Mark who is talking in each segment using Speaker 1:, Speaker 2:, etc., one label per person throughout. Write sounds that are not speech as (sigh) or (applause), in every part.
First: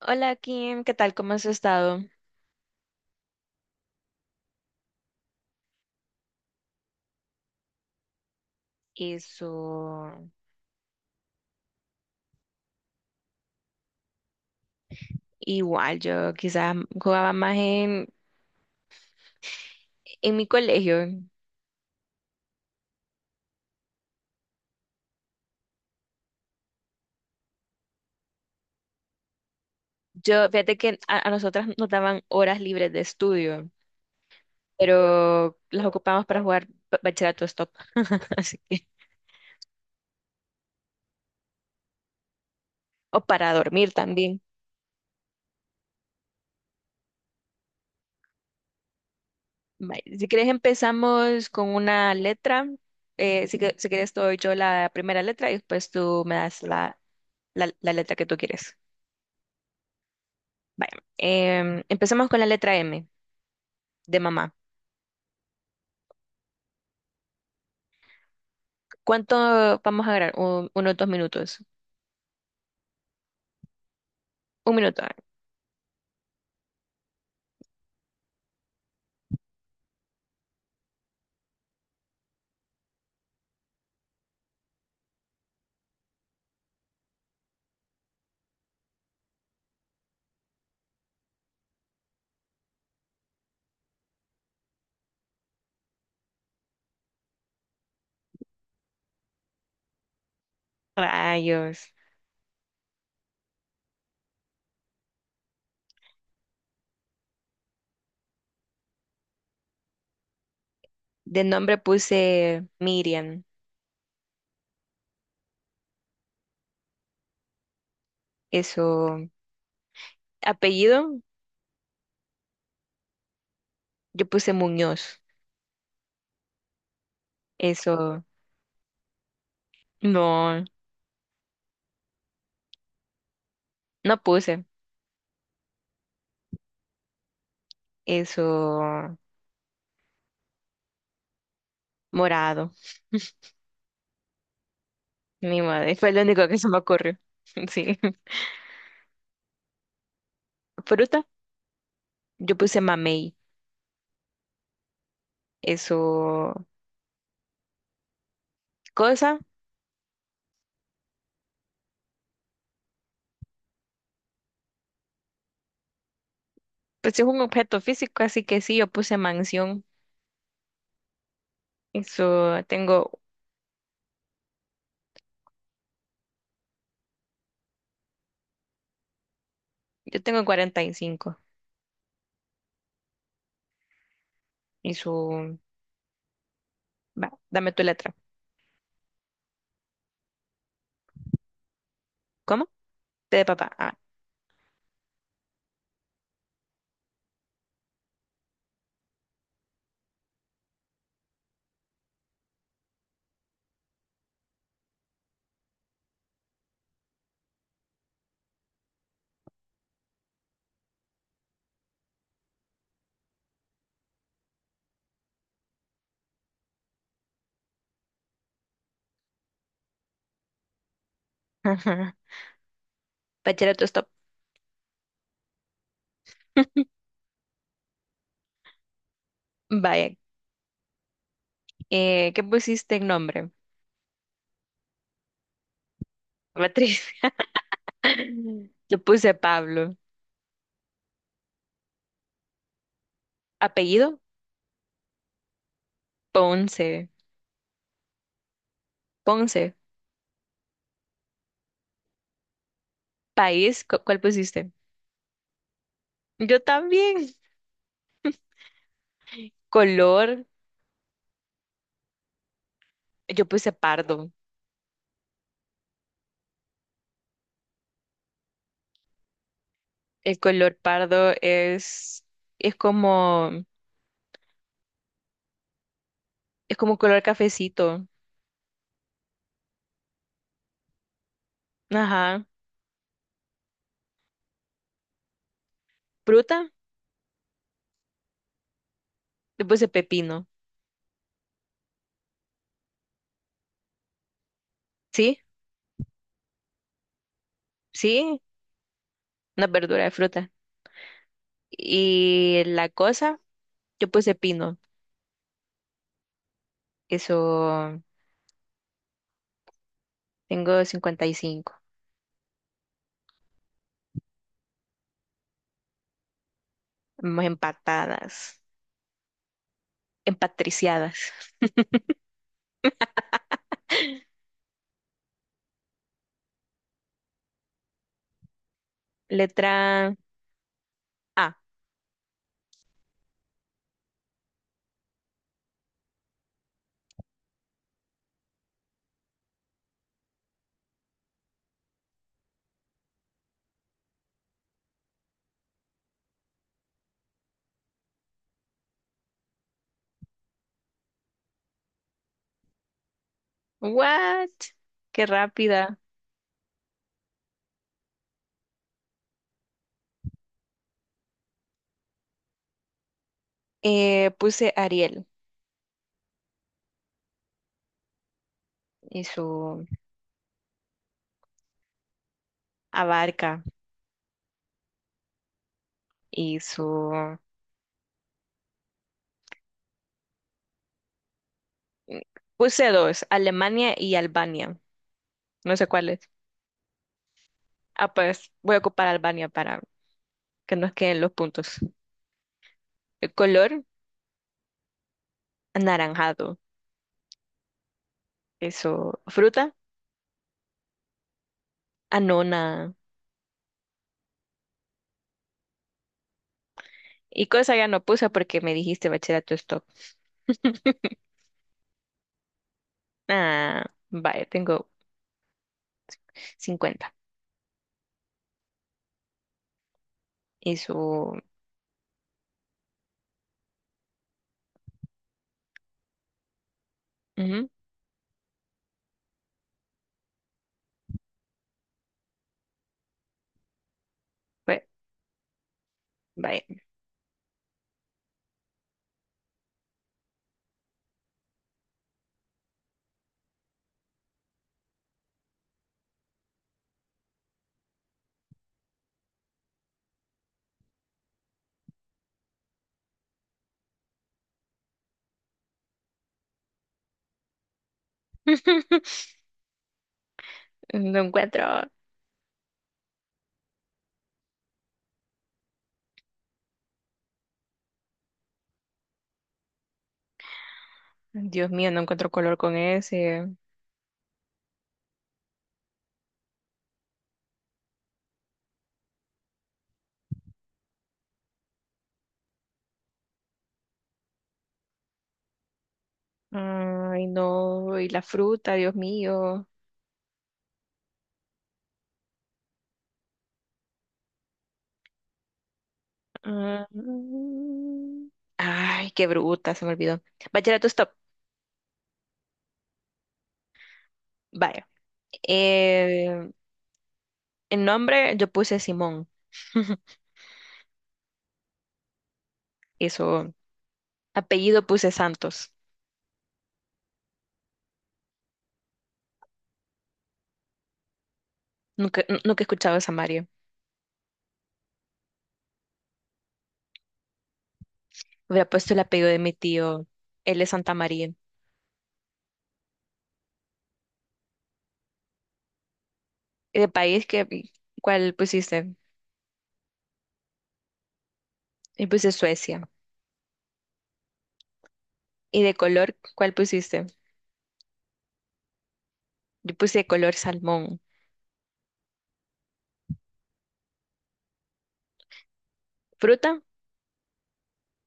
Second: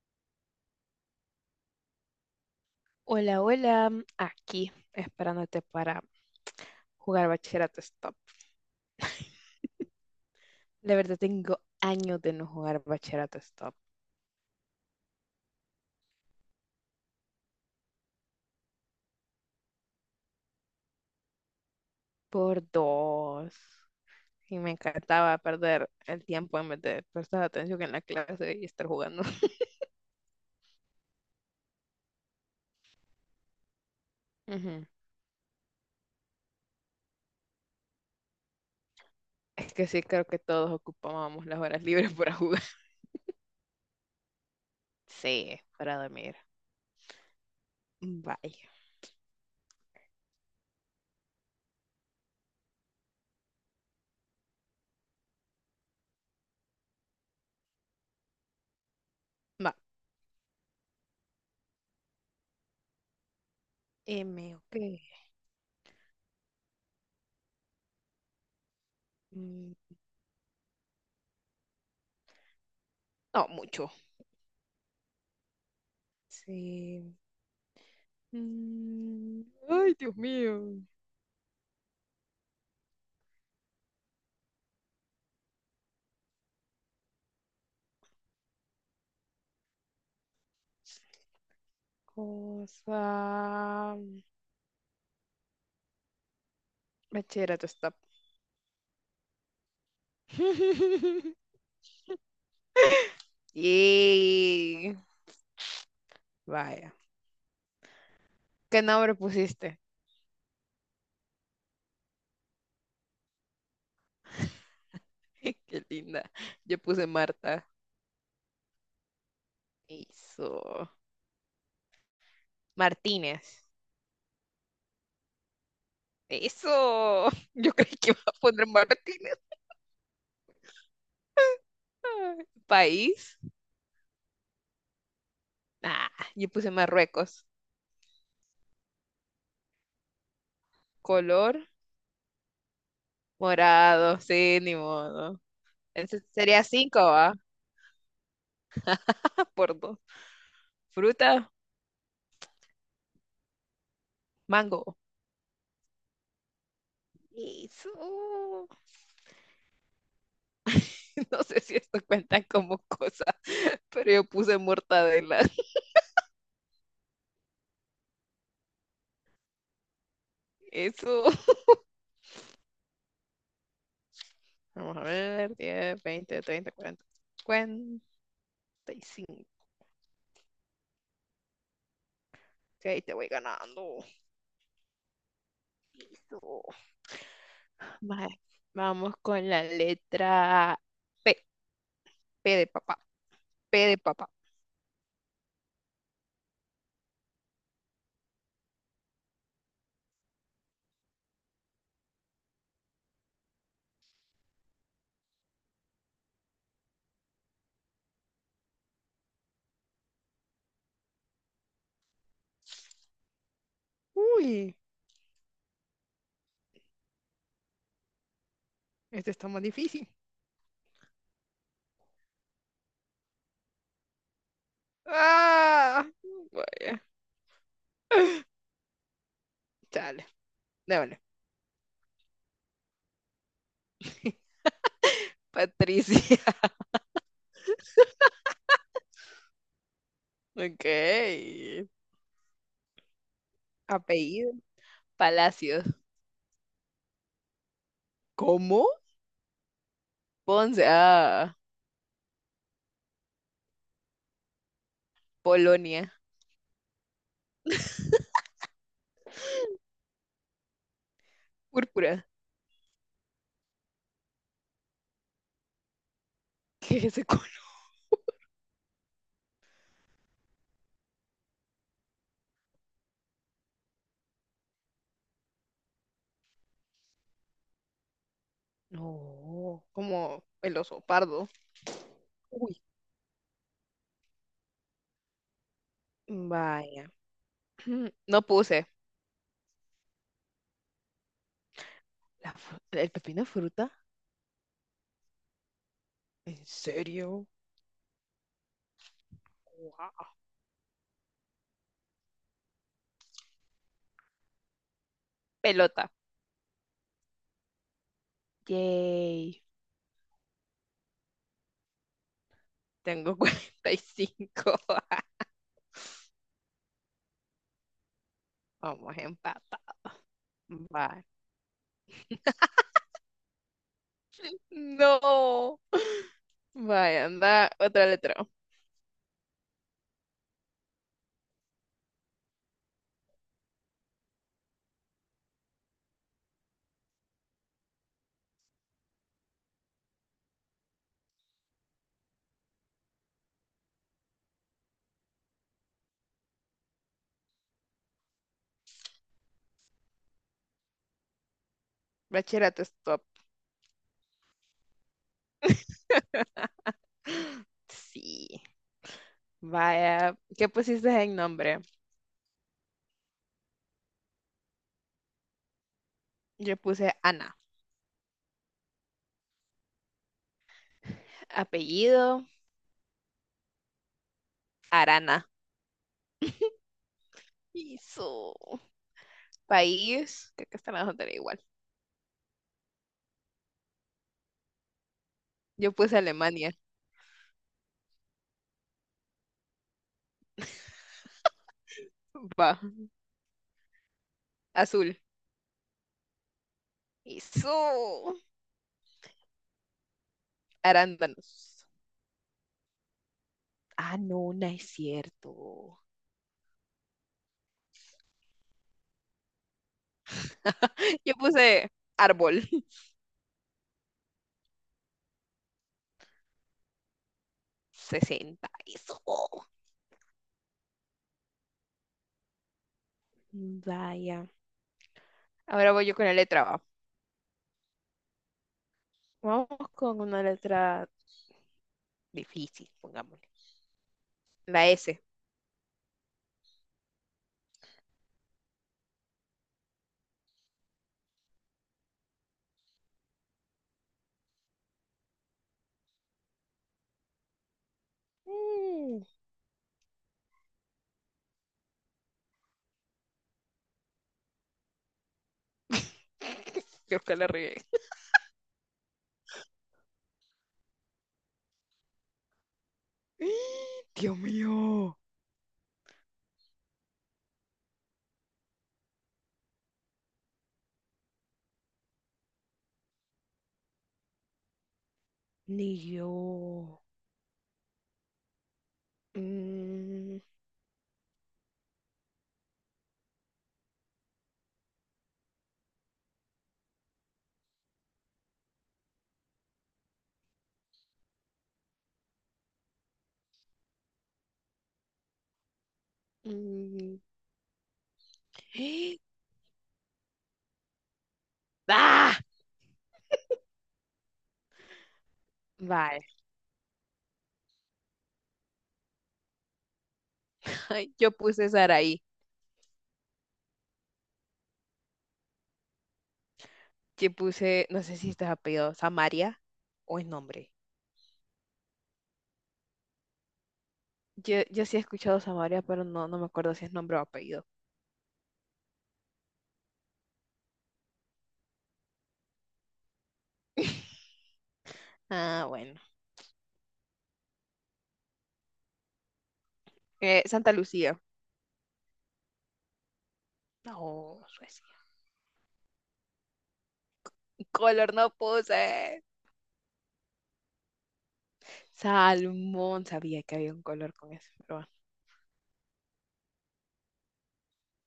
Speaker 1: Hola Kim, ¿qué tal? ¿Cómo has estado?
Speaker 2: Hola, hola, aquí esperándote para jugar Bachillerato Stop. (laughs)
Speaker 1: Eso,
Speaker 2: La verdad tengo años de no jugar Bachillerato Stop,
Speaker 1: igual, yo quizás jugaba más en mi colegio.
Speaker 2: por dos. Y me encantaba perder el tiempo en vez de prestar atención en la clase y estar jugando. (laughs)
Speaker 1: Yo, fíjate que a nosotras nos daban horas libres de estudio,
Speaker 2: Ujú.
Speaker 1: pero las ocupamos para jugar bachillerato stop, (laughs) así que,
Speaker 2: Es que sí, creo que todos ocupábamos las horas libres para jugar. (laughs)
Speaker 1: o para dormir también.
Speaker 2: Sí, para dormir. Vaya.
Speaker 1: Vaya, si quieres empezamos con una letra. Si, si quieres doy yo la primera letra y después tú me das la letra que tú quieres.
Speaker 2: Va.
Speaker 1: Vaya, empezamos con la letra M de
Speaker 2: M,
Speaker 1: mamá.
Speaker 2: ok.
Speaker 1: ¿Cuánto
Speaker 2: Mm,
Speaker 1: vamos a grabar? Unos 2 minutos.
Speaker 2: No, mucho.
Speaker 1: 1 minuto.
Speaker 2: Sí. Mm, Ay, Dios mío. Cosa. Bachillerato stop. (laughs)
Speaker 1: Rayos.
Speaker 2: Yay. Vaya. ¿Qué nombre pusiste?
Speaker 1: De nombre puse Miriam.
Speaker 2: (laughs) Qué linda. Yo puse Marta.
Speaker 1: Eso.
Speaker 2: Eso.
Speaker 1: Apellido,
Speaker 2: Martínez.
Speaker 1: yo puse Muñoz.
Speaker 2: Eso. (laughs) Yo creí que iba
Speaker 1: Eso.
Speaker 2: a poner Martínez.
Speaker 1: No,
Speaker 2: (laughs) País.
Speaker 1: no puse.
Speaker 2: Ah, yo puse Marruecos.
Speaker 1: Eso.
Speaker 2: Color
Speaker 1: Morado.
Speaker 2: morado. Sí, ni modo.
Speaker 1: Mi madre. Fue lo
Speaker 2: Entonces
Speaker 1: único que
Speaker 2: sería
Speaker 1: se me
Speaker 2: cinco,
Speaker 1: ocurrió.
Speaker 2: ¿va?
Speaker 1: (laughs) Sí.
Speaker 2: (laughs) Por dos.
Speaker 1: Fruta,
Speaker 2: Fruta,
Speaker 1: yo puse mamey.
Speaker 2: mango.
Speaker 1: Eso.
Speaker 2: Eso. (laughs)
Speaker 1: Cosa,
Speaker 2: No sé si esto cuenta como cosa, pero yo puse mortadela. (laughs)
Speaker 1: pues es un objeto físico, así que sí, yo puse mansión.
Speaker 2: Eso.
Speaker 1: Eso.
Speaker 2: Vamos a ver, 10, 20, 30, cuarenta, 40, y cinco,
Speaker 1: Yo tengo 45.
Speaker 2: ahí te voy ganando.
Speaker 1: Eso.
Speaker 2: Eso.
Speaker 1: Va, dame tu letra.
Speaker 2: Vale, vamos con la letra P. P de
Speaker 1: ¿Cómo?
Speaker 2: papá.
Speaker 1: T de papá.
Speaker 2: P
Speaker 1: Ah.
Speaker 2: de papá. Uy, este está más difícil.
Speaker 1: (laughs) Bachillerato, stop.
Speaker 2: Ah, vaya.
Speaker 1: Vaya.
Speaker 2: Chale, déjale.
Speaker 1: ¿Qué pusiste en nombre?
Speaker 2: (laughs) Patricia.
Speaker 1: Beatriz. (laughs) Yo puse Pablo.
Speaker 2: Ok.
Speaker 1: Apellido,
Speaker 2: Apellido. Palacios.
Speaker 1: Ponce.
Speaker 2: ¿Cómo?
Speaker 1: Ponce.
Speaker 2: Ponce. Ah,
Speaker 1: País, ¿cuál pusiste?
Speaker 2: Polonia.
Speaker 1: Yo también. Color,
Speaker 2: Púrpura. (laughs)
Speaker 1: yo puse pardo.
Speaker 2: ¿Qué es ese color?
Speaker 1: El color pardo es como, es como color cafecito.
Speaker 2: No. Como el oso pardo.
Speaker 1: Ajá.
Speaker 2: Uy,
Speaker 1: Fruta,
Speaker 2: vaya. (clears throat) No puse.
Speaker 1: yo puse pepino.
Speaker 2: La fru- ¿El pepino es fruta?
Speaker 1: ¿Sí?
Speaker 2: ¿En serio?
Speaker 1: ¿Sí? Una verdura de
Speaker 2: Wow.
Speaker 1: fruta. Y la cosa. Yo puse pino.
Speaker 2: Pelota.
Speaker 1: Eso,
Speaker 2: Yay.
Speaker 1: tengo 55.
Speaker 2: Tengo 45. (laughs)
Speaker 1: Vamos empatadas,
Speaker 2: Vamos empate. Vaya.
Speaker 1: empatriciadas.
Speaker 2: No. Vaya, anda. Otra letra.
Speaker 1: Letra A.
Speaker 2: Bachillerato, stop.
Speaker 1: What? Qué rápida.
Speaker 2: Sí. Vaya, ¿qué pusiste en nombre?
Speaker 1: Puse Ariel
Speaker 2: Yo puse Ana.
Speaker 1: y su
Speaker 2: Apellido,
Speaker 1: Abarca
Speaker 2: Arana.
Speaker 1: y su...
Speaker 2: Eso. País, creo que están las otras igual.
Speaker 1: Puse dos, Alemania y Albania. No sé
Speaker 2: Yo puse
Speaker 1: cuáles.
Speaker 2: Alemania.
Speaker 1: Ah, pues voy a ocupar Albania para que nos queden los puntos.
Speaker 2: Va,
Speaker 1: El color,
Speaker 2: azul.
Speaker 1: anaranjado.
Speaker 2: Eso.
Speaker 1: Eso, fruta,
Speaker 2: Arándanos.
Speaker 1: anona.
Speaker 2: Ah, no, no es cierto.
Speaker 1: Y cosa ya no puse porque me dijiste bachillerato.
Speaker 2: (laughs)
Speaker 1: (laughs)
Speaker 2: Yo puse árbol. (laughs)
Speaker 1: Ah, vaya, tengo 50.
Speaker 2: 60. Eso.
Speaker 1: Y su...
Speaker 2: Vaya. Ahora voy yo con la letra A.
Speaker 1: ujú,
Speaker 2: Vamos con una letra difícil, pongámosle.
Speaker 1: fue-
Speaker 2: La S.
Speaker 1: vaya.
Speaker 2: Mm. (laughs) Creo que la regué.
Speaker 1: (laughs) No encuentro.
Speaker 2: (gasps) Dios mío.
Speaker 1: Dios mío, no encuentro color con ese.
Speaker 2: Ni yo. Mm,
Speaker 1: Ay, no. Y la fruta, Dios mío. Ah,
Speaker 2: mm.
Speaker 1: mm. Ay, qué bruta, se me olvidó. Bachillerato, stop.
Speaker 2: (gasps) ¡Ah!
Speaker 1: Vaya.
Speaker 2: Vale.
Speaker 1: Eh, el nombre yo puse Simón. (laughs)
Speaker 2: (laughs) Yo puse Saraí.
Speaker 1: Eso, apellido puse Santos.
Speaker 2: Yo puse, no sé si este es apellido, Samaria, o es nombre.
Speaker 1: Nunca he escuchado a Samario.
Speaker 2: Yo sí he escuchado Samaria, pero no, no me acuerdo si es nombre o apellido.
Speaker 1: Hubiera puesto el apellido de mi tío. Él es Santa María.
Speaker 2: (laughs) Ah, bueno.
Speaker 1: Y de país, que, ¿cuál pusiste?
Speaker 2: Santa Lucía.
Speaker 1: Yo puse Suecia.
Speaker 2: No, Suecia.
Speaker 1: ¿Y de color, cuál pusiste?
Speaker 2: Color no puse.
Speaker 1: Yo puse color salmón.
Speaker 2: Salmón. Sabía que había un color con eso, pero bueno.
Speaker 1: Fruta,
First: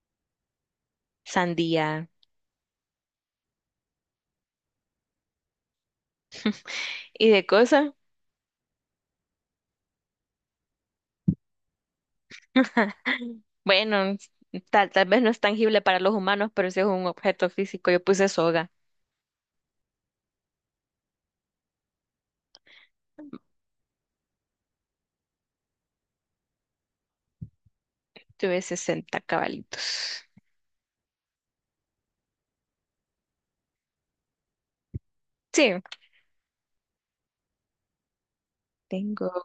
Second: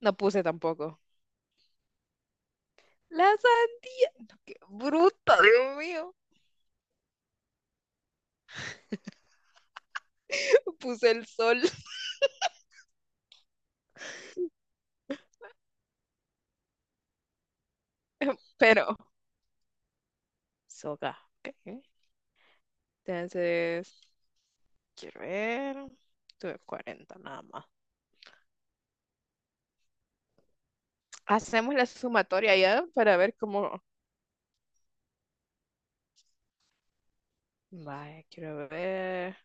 Speaker 2: No puse tampoco.
Speaker 1: sandía.
Speaker 2: La sandía. No, qué bruto, Dios mío.
Speaker 1: ¿Y de cosa?
Speaker 2: Puse el sol, (laughs)
Speaker 1: (laughs) Bueno, tal vez no es tangible para los humanos, pero sí es un objeto físico. Yo puse soga.
Speaker 2: pero soga. Ok. Entonces, quiero ver. Tuve 40 nada más.
Speaker 1: Tuve 60 cabalitos.
Speaker 2: Hacemos la sumatoria ya para ver cómo.
Speaker 1: Sí,
Speaker 2: Vaya, quiero
Speaker 1: tengo
Speaker 2: ver.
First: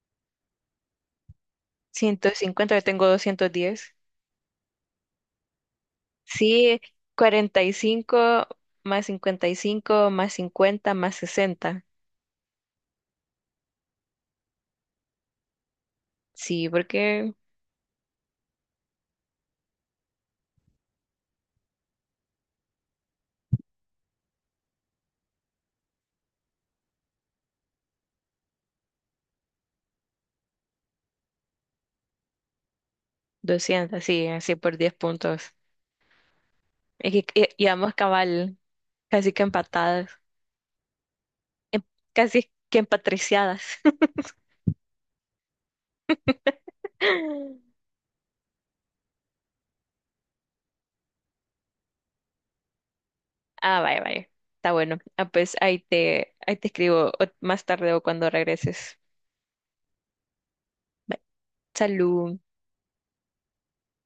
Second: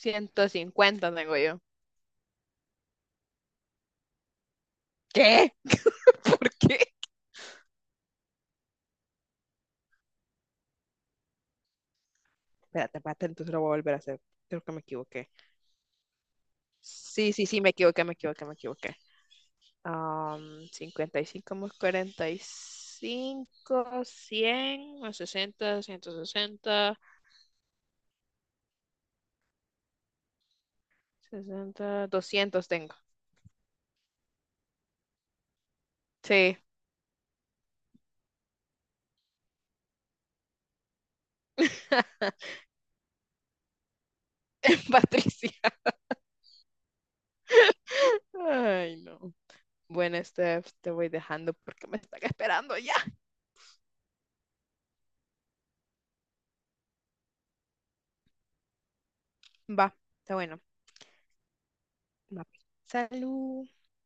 Speaker 2: 150 tengo yo.
Speaker 1: 150. Yo tengo 210.
Speaker 2: ¿Qué? (laughs) ¿Por qué?
Speaker 1: Sí, 45 más 55 más 50 más 60.
Speaker 2: Espérate, espérate, entonces lo voy a volver a hacer. Creo que me equivoqué.
Speaker 1: Sí,
Speaker 2: Sí,
Speaker 1: porque
Speaker 2: sí, sí, me equivoqué, me equivoqué, me equivoqué. 55 más 45, 100 más 60, 160, 60, 200 tengo.
Speaker 1: 200, sí, así por 10 puntos.
Speaker 2: Sí,
Speaker 1: Es que íbamos cabal, casi que empatadas, em-
Speaker 2: (laughs)
Speaker 1: casi que empatriciadas.
Speaker 2: Patricia.
Speaker 1: (laughs)
Speaker 2: Ay, no. Bueno, Steph, te voy dejando porque me están esperando ya.
Speaker 1: Ah, vaya, vaya. Está bueno. Ah, pues ahí te escribo más tarde o cuando regreses.
Speaker 2: Va, está bueno.
Speaker 1: Bye. Salud.
Speaker 2: Va. Salud.